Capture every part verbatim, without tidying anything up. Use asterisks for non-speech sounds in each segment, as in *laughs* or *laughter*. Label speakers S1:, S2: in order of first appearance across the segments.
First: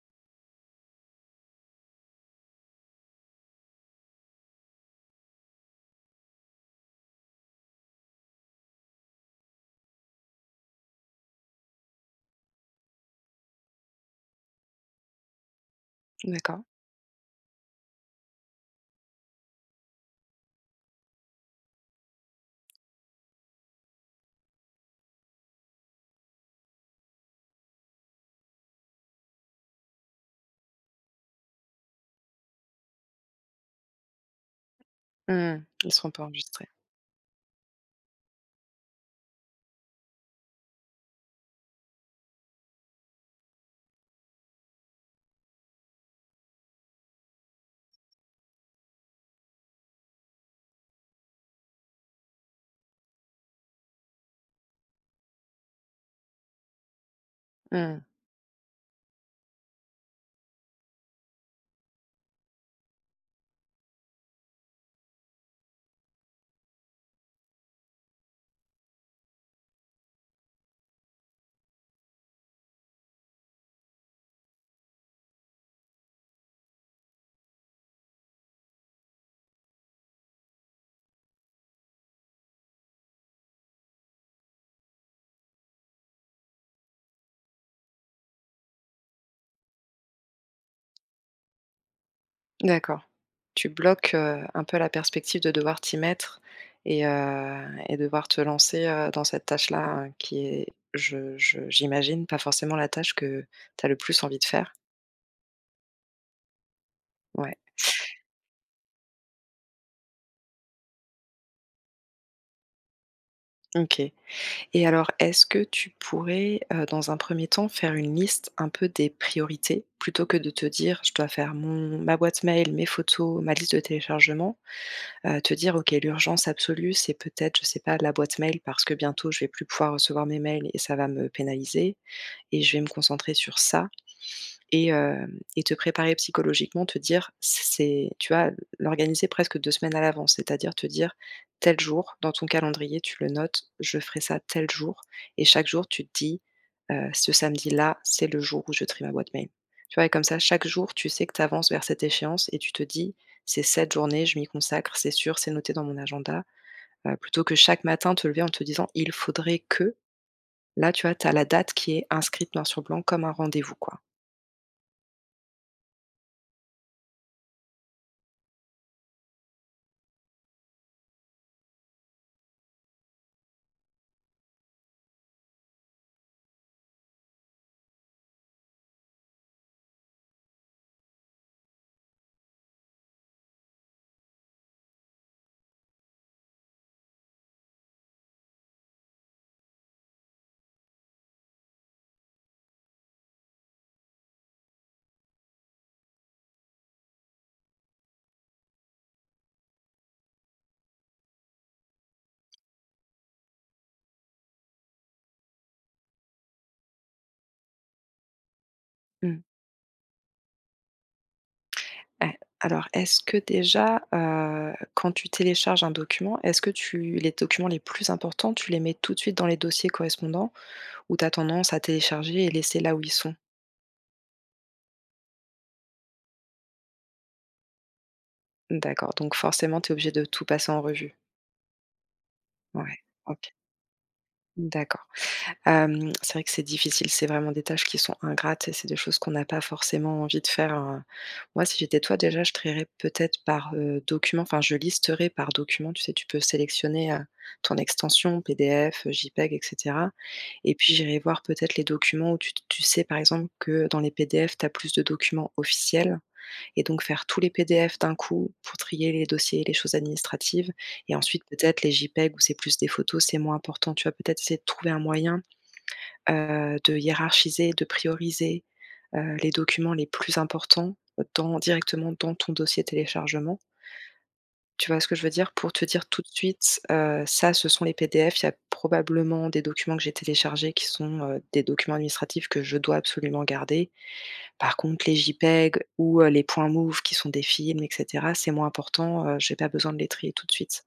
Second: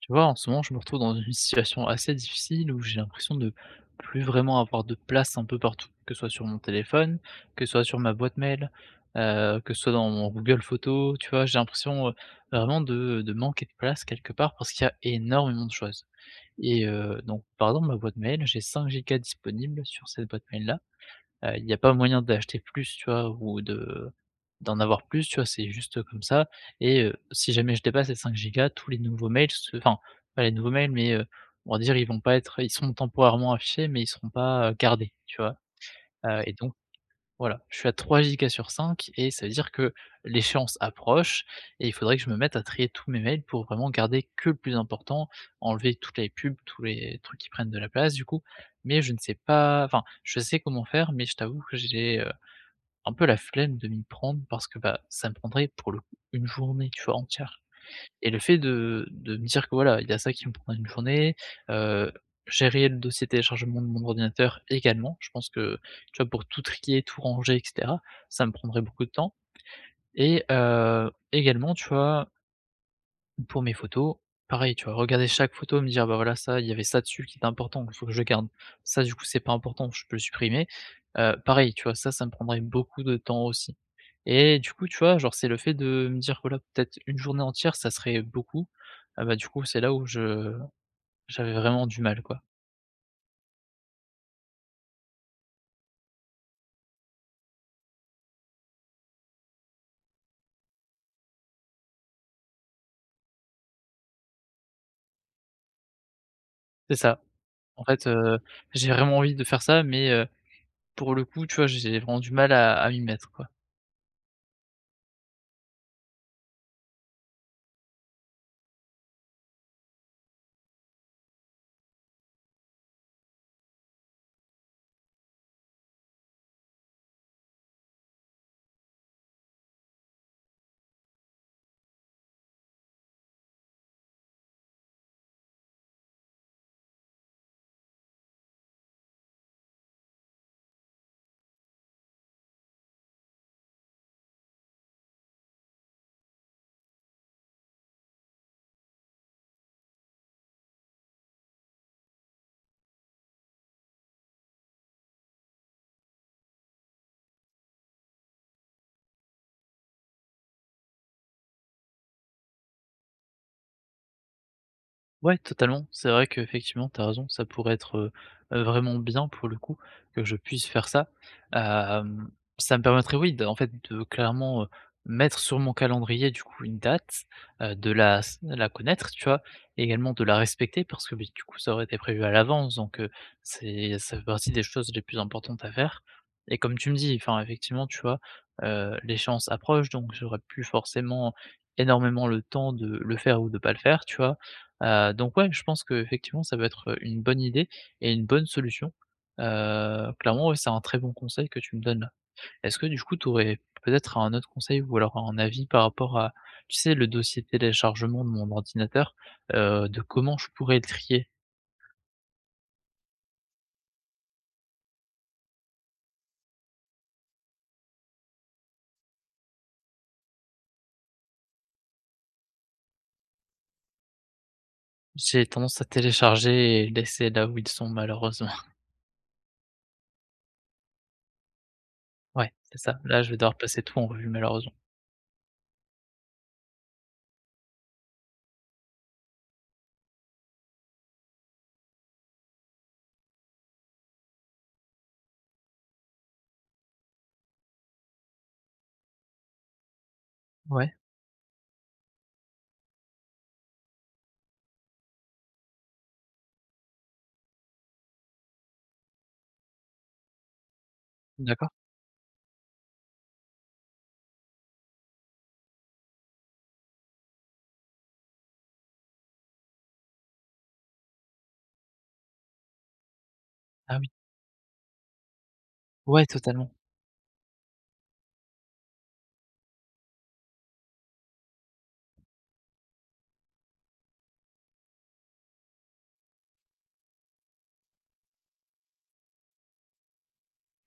S1: Tu vois, en ce moment, je me retrouve dans une situation assez difficile où j'ai l'impression de plus vraiment avoir de place un peu partout, que ce soit sur mon téléphone, que ce soit sur ma boîte mail, heu, que ce soit dans mon Google Photos, tu vois? J'ai l'impression, heu, vraiment de de manquer de place quelque part parce qu'il y a énormément de choses
S2: D'accord.
S1: et heu, donc par exemple ma boîte mail, j'ai cinq gigas disponibles sur cette boîte mail-là. Heu, il y a pas moyen d'acheter plus, tu vois? Ou de d'en avoir plus, tu vois? C'est juste comme ça et heu, si jamais je dépasse les cinq gigas, tous les nouveaux mails se enfin, pas les nouveaux mails, mais heu, on va dire, ils vont pas être ils sont temporairement affichés, mais ils seront pas, heu, gardés, tu vois?
S2: Mmh. Ils seront pas
S1: Heu et
S2: enregistrés.
S1: donc voilà, je suis à trois gigas sur cinq et ça veut dire que l'échéance approche et il faudrait que je me mette à trier tous mes mails pour vraiment garder que le plus important, enlever toutes les pubs, tous les trucs qui prennent de la place du coup. Mais je ne sais pas enfin, je sais comment faire, mais je t'avoue que j'ai, heu, un peu la flemme de m'y prendre parce que, bah, ça me prendrait pour le coup une journée, tu vois, entière.
S2: Mmh.
S1: Et le fait de de me dire que voilà, il y a ça qui me prend une journée, heu, gérer le dossier téléchargement de mon ordinateur également. Je pense que, tu vois, pour tout trier, tout ranger et cetera, ça me prendrait beaucoup de temps et heu, également, tu vois? Pour mes photos, pareil, tu vois, regarder chaque photo, me dire: «Bah, voilà, ça, il y avait ça dessus qui était important, il faut que je garde. Ça, du coup, c'est pas important, je peux le supprimer». Heu, pareil, tu vois, ça, ça me prendrait beaucoup de temps aussi et du coup, tu vois, genre, c'est le fait de me dire: «Voilà, peut-être une journée entière, ça serait beaucoup». Ah bah, du coup, c'est là où je j'avais vraiment du mal, quoi.
S2: D'accord. Tu bloques, heu, un peu la perspective de devoir t'y mettre et heu et devoir te lancer, heu, dans cette tâche-là, heu, qui est je je j'imagine, pas forcément la tâche que tu as le plus envie de faire.
S1: C'est ça.
S2: Ouais,
S1: En fait, heu, j'ai vraiment envie de faire ça, mais heu, pour le coup, tu vois, j'ai vraiment du mal à à m'y mettre, quoi.
S2: OK. Et alors est-ce que tu pourrais, heu, dans un premier temps, faire une liste un peu des priorités? Plutôt que de te dire: «Je dois faire mon ma boîte mail, mes photos, ma liste de téléchargement». Heu, te dire: «OK, l'urgence absolue, c'est peut-être, je sais pas, la boîte mail parce que bientôt je vais plus pouvoir recevoir mes mails et ça va me pénaliser et je vais me concentrer sur ça» et hem et te préparer psychologiquement, te dire c'est tu vois, l'organiser presque deux semaines à l'avance. C'est-à-dire te dire: «Tel jour» dans ton calendrier, tu le notes: «Je ferai ça tel jour». Et chaque jour tu te dis: «Heu, ce samedi-là, c'est le jour où je trie ma boîte mail». Tu vois? Et comme ça, chaque jour, tu sais que tu avances vers cette échéance et tu te dis: «C'est cette journée, je m'y consacre, c'est sûr, c'est noté dans mon agenda». Heu, plutôt que chaque matin te lever en te disant: «Il faudrait que». Là, tu vois, tu as la date qui est inscrite noir sur blanc comme un rendez-vous, quoi.
S1: Ouais, totalement. C'est vrai qu'effectivement, tu as raison, ça pourrait être, heu heu, vraiment bien pour le coup que je puisse faire ça. Hem, Ça me permettrait, oui, de en fait, de clairement, heu, mettre sur mon calendrier, du coup, une date, heu, de la s la connaître, tu vois? Et également de la respecter parce que, beh, du coup, ça aurait été prévu à l'avance donc heu, c'est ça fait partie des choses les plus importantes à faire et comme tu me dis, enfin, effectivement, tu vois, heu, l'échéance approche donc j'aurais plus forcément énormément le temps de le faire ou de pas le faire, tu vois? Heu, donc ouais, je pense que effectivement ça peut être, une bonne idée et une bonne solution. Heu, clairement, ouais, c'est un très bon conseil que tu me donnes là. Est-ce que du coup tu aurais peut-être un autre conseil ou alors un avis par rapport à, tu sais, le dossier de téléchargement de mon ordinateur,
S2: Mmh.
S1: heu, de comment je pourrais le trier?
S2: Eh, alors, est-ce que déjà, heu, quand tu télécharges un document, est-ce que tu les documents les plus importants, tu les mets tout de suite dans les dossiers correspondants ou tu as tendance à télécharger et laisser là où ils sont?
S1: J'ai tendance à télécharger et laisser là où ils sont, malheureusement. *laughs*
S2: D'accord, donc forcément, tu es obligé de tout passer en revue?
S1: Ouais, c'est ça.
S2: Ouais,
S1: Là, je vais
S2: OK.
S1: devoir passer tout en revue, malheureusement.
S2: D'accord. Hem, c'est vrai que c'est difficile, c'est vraiment des tâches qui sont ingrates et c'est des choses qu'on n'a pas forcément envie de faire, hein. Moi, si j'étais toi, déjà, je trierais peut-être par, heu, document, enfin, je listerais par document. Tu sais, tu peux sélectionner, heu, ton extension P D F, JPEG et cetera et puis
S1: Ouais,
S2: j'irais voir peut-être les documents où tu tu sais, par exemple, que dans les P D F, tu as plus de documents officiels et donc faire tous les P D F d'un coup pour trier les dossiers, les choses administratives et ensuite
S1: d'accord.
S2: peut-être les JPEG où c'est plus des photos, c'est moins important. Tu vois, peut-être essayer de trouver un moyen heu, de hiérarchiser, de prioriser, heu, les documents les plus importants dans directement dans ton dossier téléchargement.
S1: Ah oui.
S2: Tu vois ce que je veux dire? Pour te dire tout
S1: Ouais,
S2: de
S1: totalement.
S2: suite, heu, ça, ce sont les P D F. Il y a probablement des documents que j'ai téléchargés qui sont, heu, des documents administratifs que je dois absolument garder. Par contre, les JPEG ou, heu, les points move qui sont des films et cetera, c'est moins important, heu, j'ai pas besoin de les trier tout de suite.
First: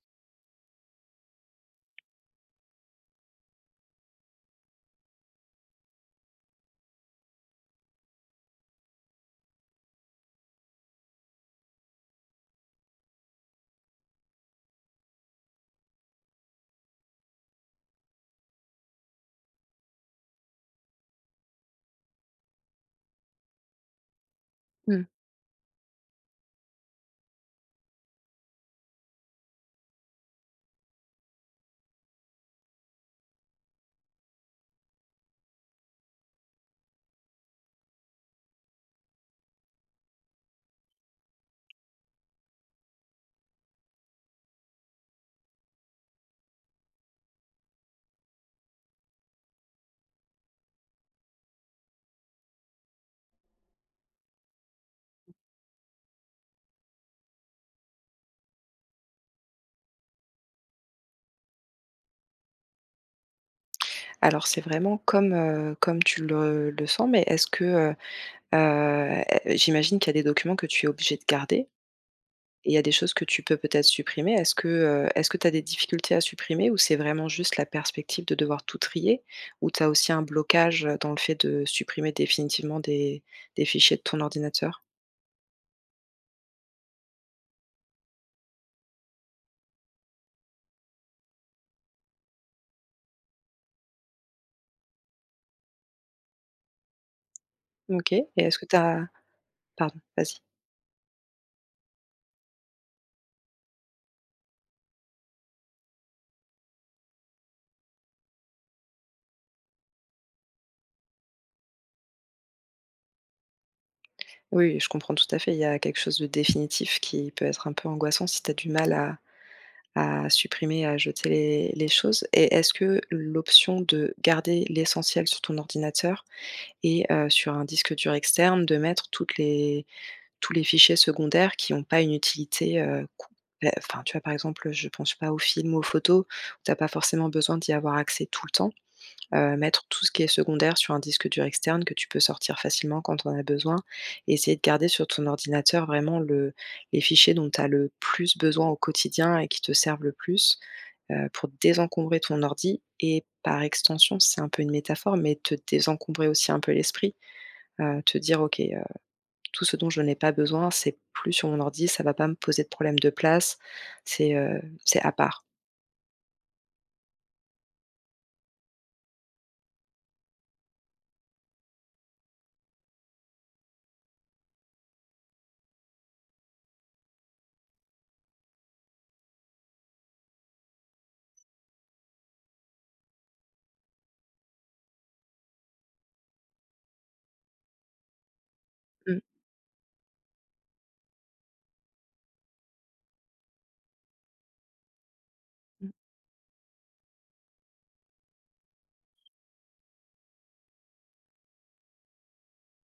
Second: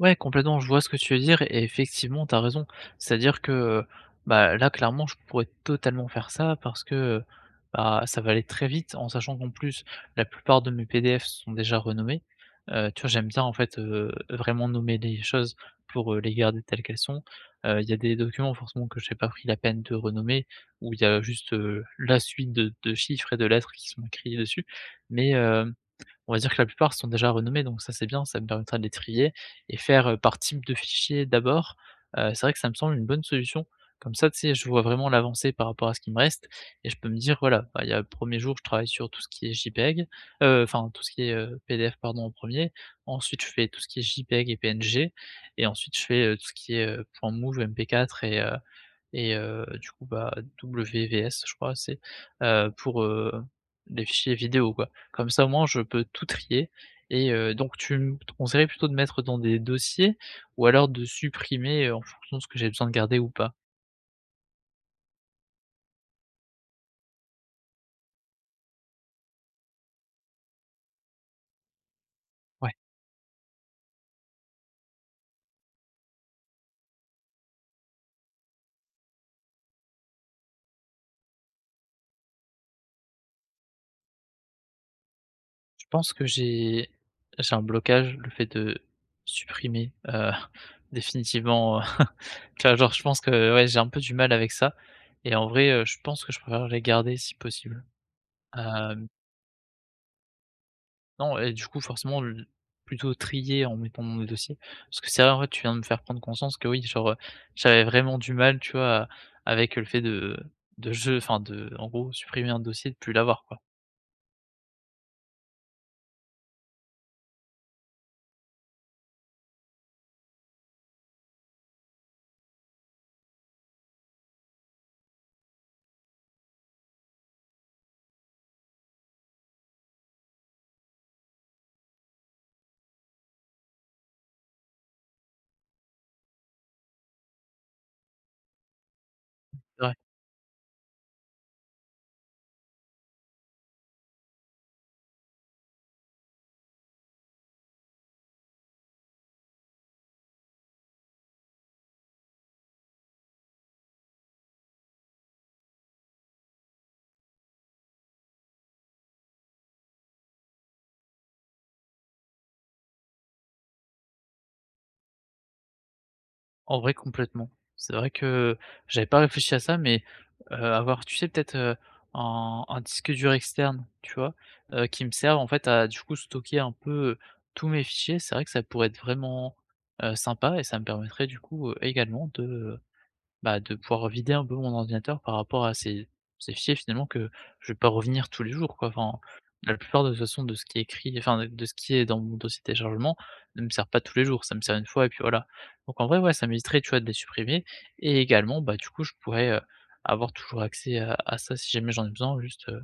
S1: Ouais, complètement, je vois ce que tu veux dire et effectivement, tu as raison. C'est-à-dire que, bah, là, clairement, je pourrais totalement faire ça parce que, bah, ça va aller très vite en sachant qu'en plus, la plupart de mes P D F sont déjà renommés. Heu, tu vois, j'aime bien, en fait, heu, vraiment nommer les choses pour, heu, les garder telles qu'elles sont. Heu, il y a des documents, forcément, que j'ai pas pris la peine de renommer où il y a juste, heu, la suite de de chiffres et de lettres qui sont écrits dessus, mais, heu on va dire que la plupart sont déjà renommés, donc ça c'est bien, ça me permettra de les trier et faire, heu, par type de fichier d'abord. Heu, c'est vrai que ça me semble une bonne solution. Comme ça, tu sais, je vois vraiment l'avancée par rapport à ce qui me reste et je peux me dire: «Voilà, bah, il y a le premier jour, je travaille sur tout ce qui est JPEG, heu, enfin tout ce qui est, heu, P D F pardon en un, ensuite je fais tout ce qui est JPEG et P N G et ensuite je fais, heu, tout ce qui est, heu, point move, M P quatre et heu» et heu, du coup, bah, W V S je crois c'est, heu, pour, heu, les fichiers vidéo quoi. Comme ça au moins je peux tout trier et heu, donc tu me conseillerais plutôt de mettre dans des dossiers ou alors de supprimer, heu, en fonction de ce que j'ai besoin de garder ou pas?
S2: Alors c'est vraiment comme, heu, comme tu le le sens, mais est-ce que, heu heu, eh, j'imagine qu'il y a des documents que tu es obligé de garder et
S1: Ouais.
S2: il y a des choses que tu peux peut-être supprimer. Est-ce que, heu, est-ce que tu as des difficultés à supprimer ou c'est vraiment juste la perspective de devoir tout trier? Ou tu as aussi un blocage, dans le fait de supprimer définitivement des des fichiers de ton ordinateur?
S1: Je pense que j'ai j'ai un blocage, le fait de supprimer, heu, *laughs* définitivement, heu, *laughs* tu vois genre je pense que ouais j'ai un peu du mal avec ça et en vrai, heu, je pense que je préfère les garder si possible.
S2: OK et est-ce que tu
S1: Hem
S2: as pardon, vas-y.
S1: Non et du coup forcément l plutôt trier en mettant dans des dossiers. Parce que c'est vrai en fait tu viens de me faire prendre conscience que oui, genre, heu, j'avais vraiment du mal, tu vois, à avec le fait de de jeu enfin de en gros supprimer un dossier, de plus l'avoir quoi.
S2: Oui, oui, je comprends tout à fait. Il y a quelque chose de définitif qui peut être un peu angoissant si tu as du mal à à supprimer, à jeter les les choses. Et est-ce que l'option de garder l'essentiel sur ton ordinateur et heu, sur un disque dur externe, de mettre toutes les tous les fichiers secondaires qui n'ont pas une utilité, heu, com beh, enfin, tu vois, par exemple, je pense pas aux films, aux photos, tu as pas forcément besoin d'y avoir accès tout le temps, heu,
S1: C'est
S2: mettre
S1: vrai.
S2: tout ce qui est secondaire sur un disque dur externe que tu peux sortir facilement quand on a besoin et essayer de garder sur ton ordinateur vraiment le les fichiers dont tu as le plus besoin au quotidien et qui te servent le plus heu, pour désencombrer ton ordi et par extension, c'est un peu une métaphore, mais te désencombrer aussi un peu l'esprit, heu, te dire: «OK, heu, tout ce dont je n'ai pas besoin, c'est plus sur mon ordi, ça va pas me poser de problème de place, c'est, heu, c'est à part».
S1: En vrai complètement. C'est vrai que j'avais pas réfléchi à ça mais, heu, avoir tu sais peut-être, heu, un un disque dur externe, tu vois? Heu, qui me serve en fait à du coup stocker un peu, tous mes fichiers. C'est vrai que ça pourrait être vraiment, heu, sympa et ça me permettrait du coup, heu, également de, bah, de pouvoir vider un peu mon ordinateur par rapport à ces ces fichiers finalement que je vais pas revenir tous les jours quoi. Enfin,
S2: Mmh
S1: la plupart de toute façon de ce qui est écrit, enfin de de ce qui est dans mon dossier téléchargement ne me sert pas tous les jours, ça me sert une fois et puis voilà.
S2: mh.
S1: Donc en vrai, ouais, ça m'éviterait, tu vois, de les supprimer et également, bah, du coup, je pourrais, heu, avoir toujours accès à à ça si jamais j'en ai besoin juste, heu,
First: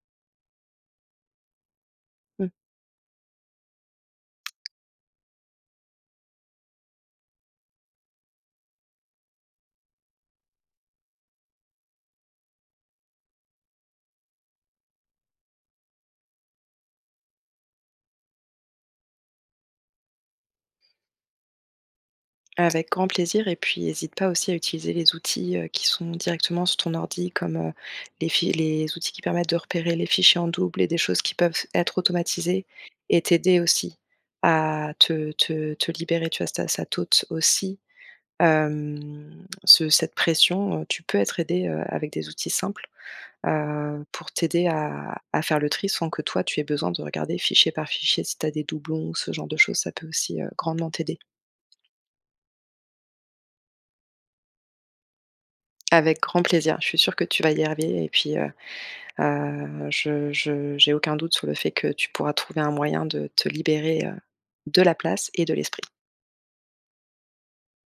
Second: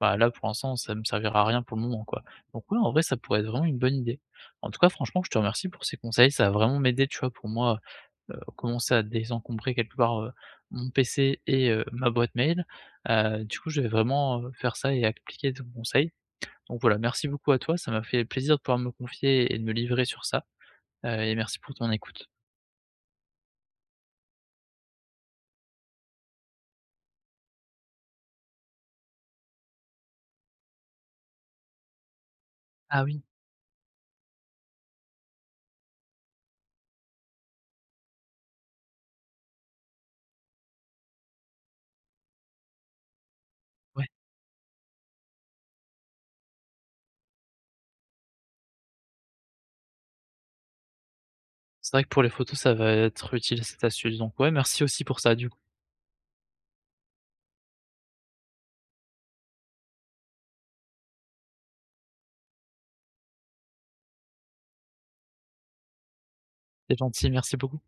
S1: bah, là pour l'instant, ça me servira à rien pour le moment quoi. Donc ouais, en vrai, ça pourrait être vraiment une bonne idée. En tout cas, franchement, je te remercie pour ces conseils, ça va vraiment m'aider, tu vois, pour moi, heu, commencer à désencombrer quelque part, heu, mon P C et heu, ma boîte mail. Heu, du coup, je vais vraiment, heu, faire ça et appliquer ton conseil. Donc voilà, merci beaucoup à toi, ça m'a fait plaisir de pouvoir me confier et de me livrer sur ça, heu, et merci pour ton écoute.
S2: Avec grand plaisir. Et puis hésite pas aussi à utiliser les outils, heu, qui sont directement sur ton ordi comme, heu, les fi les outils qui permettent de repérer les fichiers en double et des choses qui peuvent être automatisées
S1: Ah
S2: et
S1: oui,
S2: t'aider aussi à te te te libérer, tu vois? Ça ça t'ôte aussi, hem, ce cette pression, heu, tu peux être aidé, heu, avec des outils simples, heu,
S1: ouais,
S2: pour t'aider à à faire le tri sans que toi tu aies besoin de regarder fichier par fichier si tu as des doublons ou ce genre de choses, ça peut aussi, heu, grandement t'aider.
S1: c'est vrai que pour les photos, ça va être utile cette astuce, donc ouais, merci aussi pour ça du coup.
S2: Avec grand plaisir. Je suis sûre que tu vas y arriver et puis, heu heu, je je j'ai aucun doute sur le fait que tu pourras trouver un moyen de te libérer, heu, de la place et de l'esprit.
S1: C'est gentil, merci beaucoup.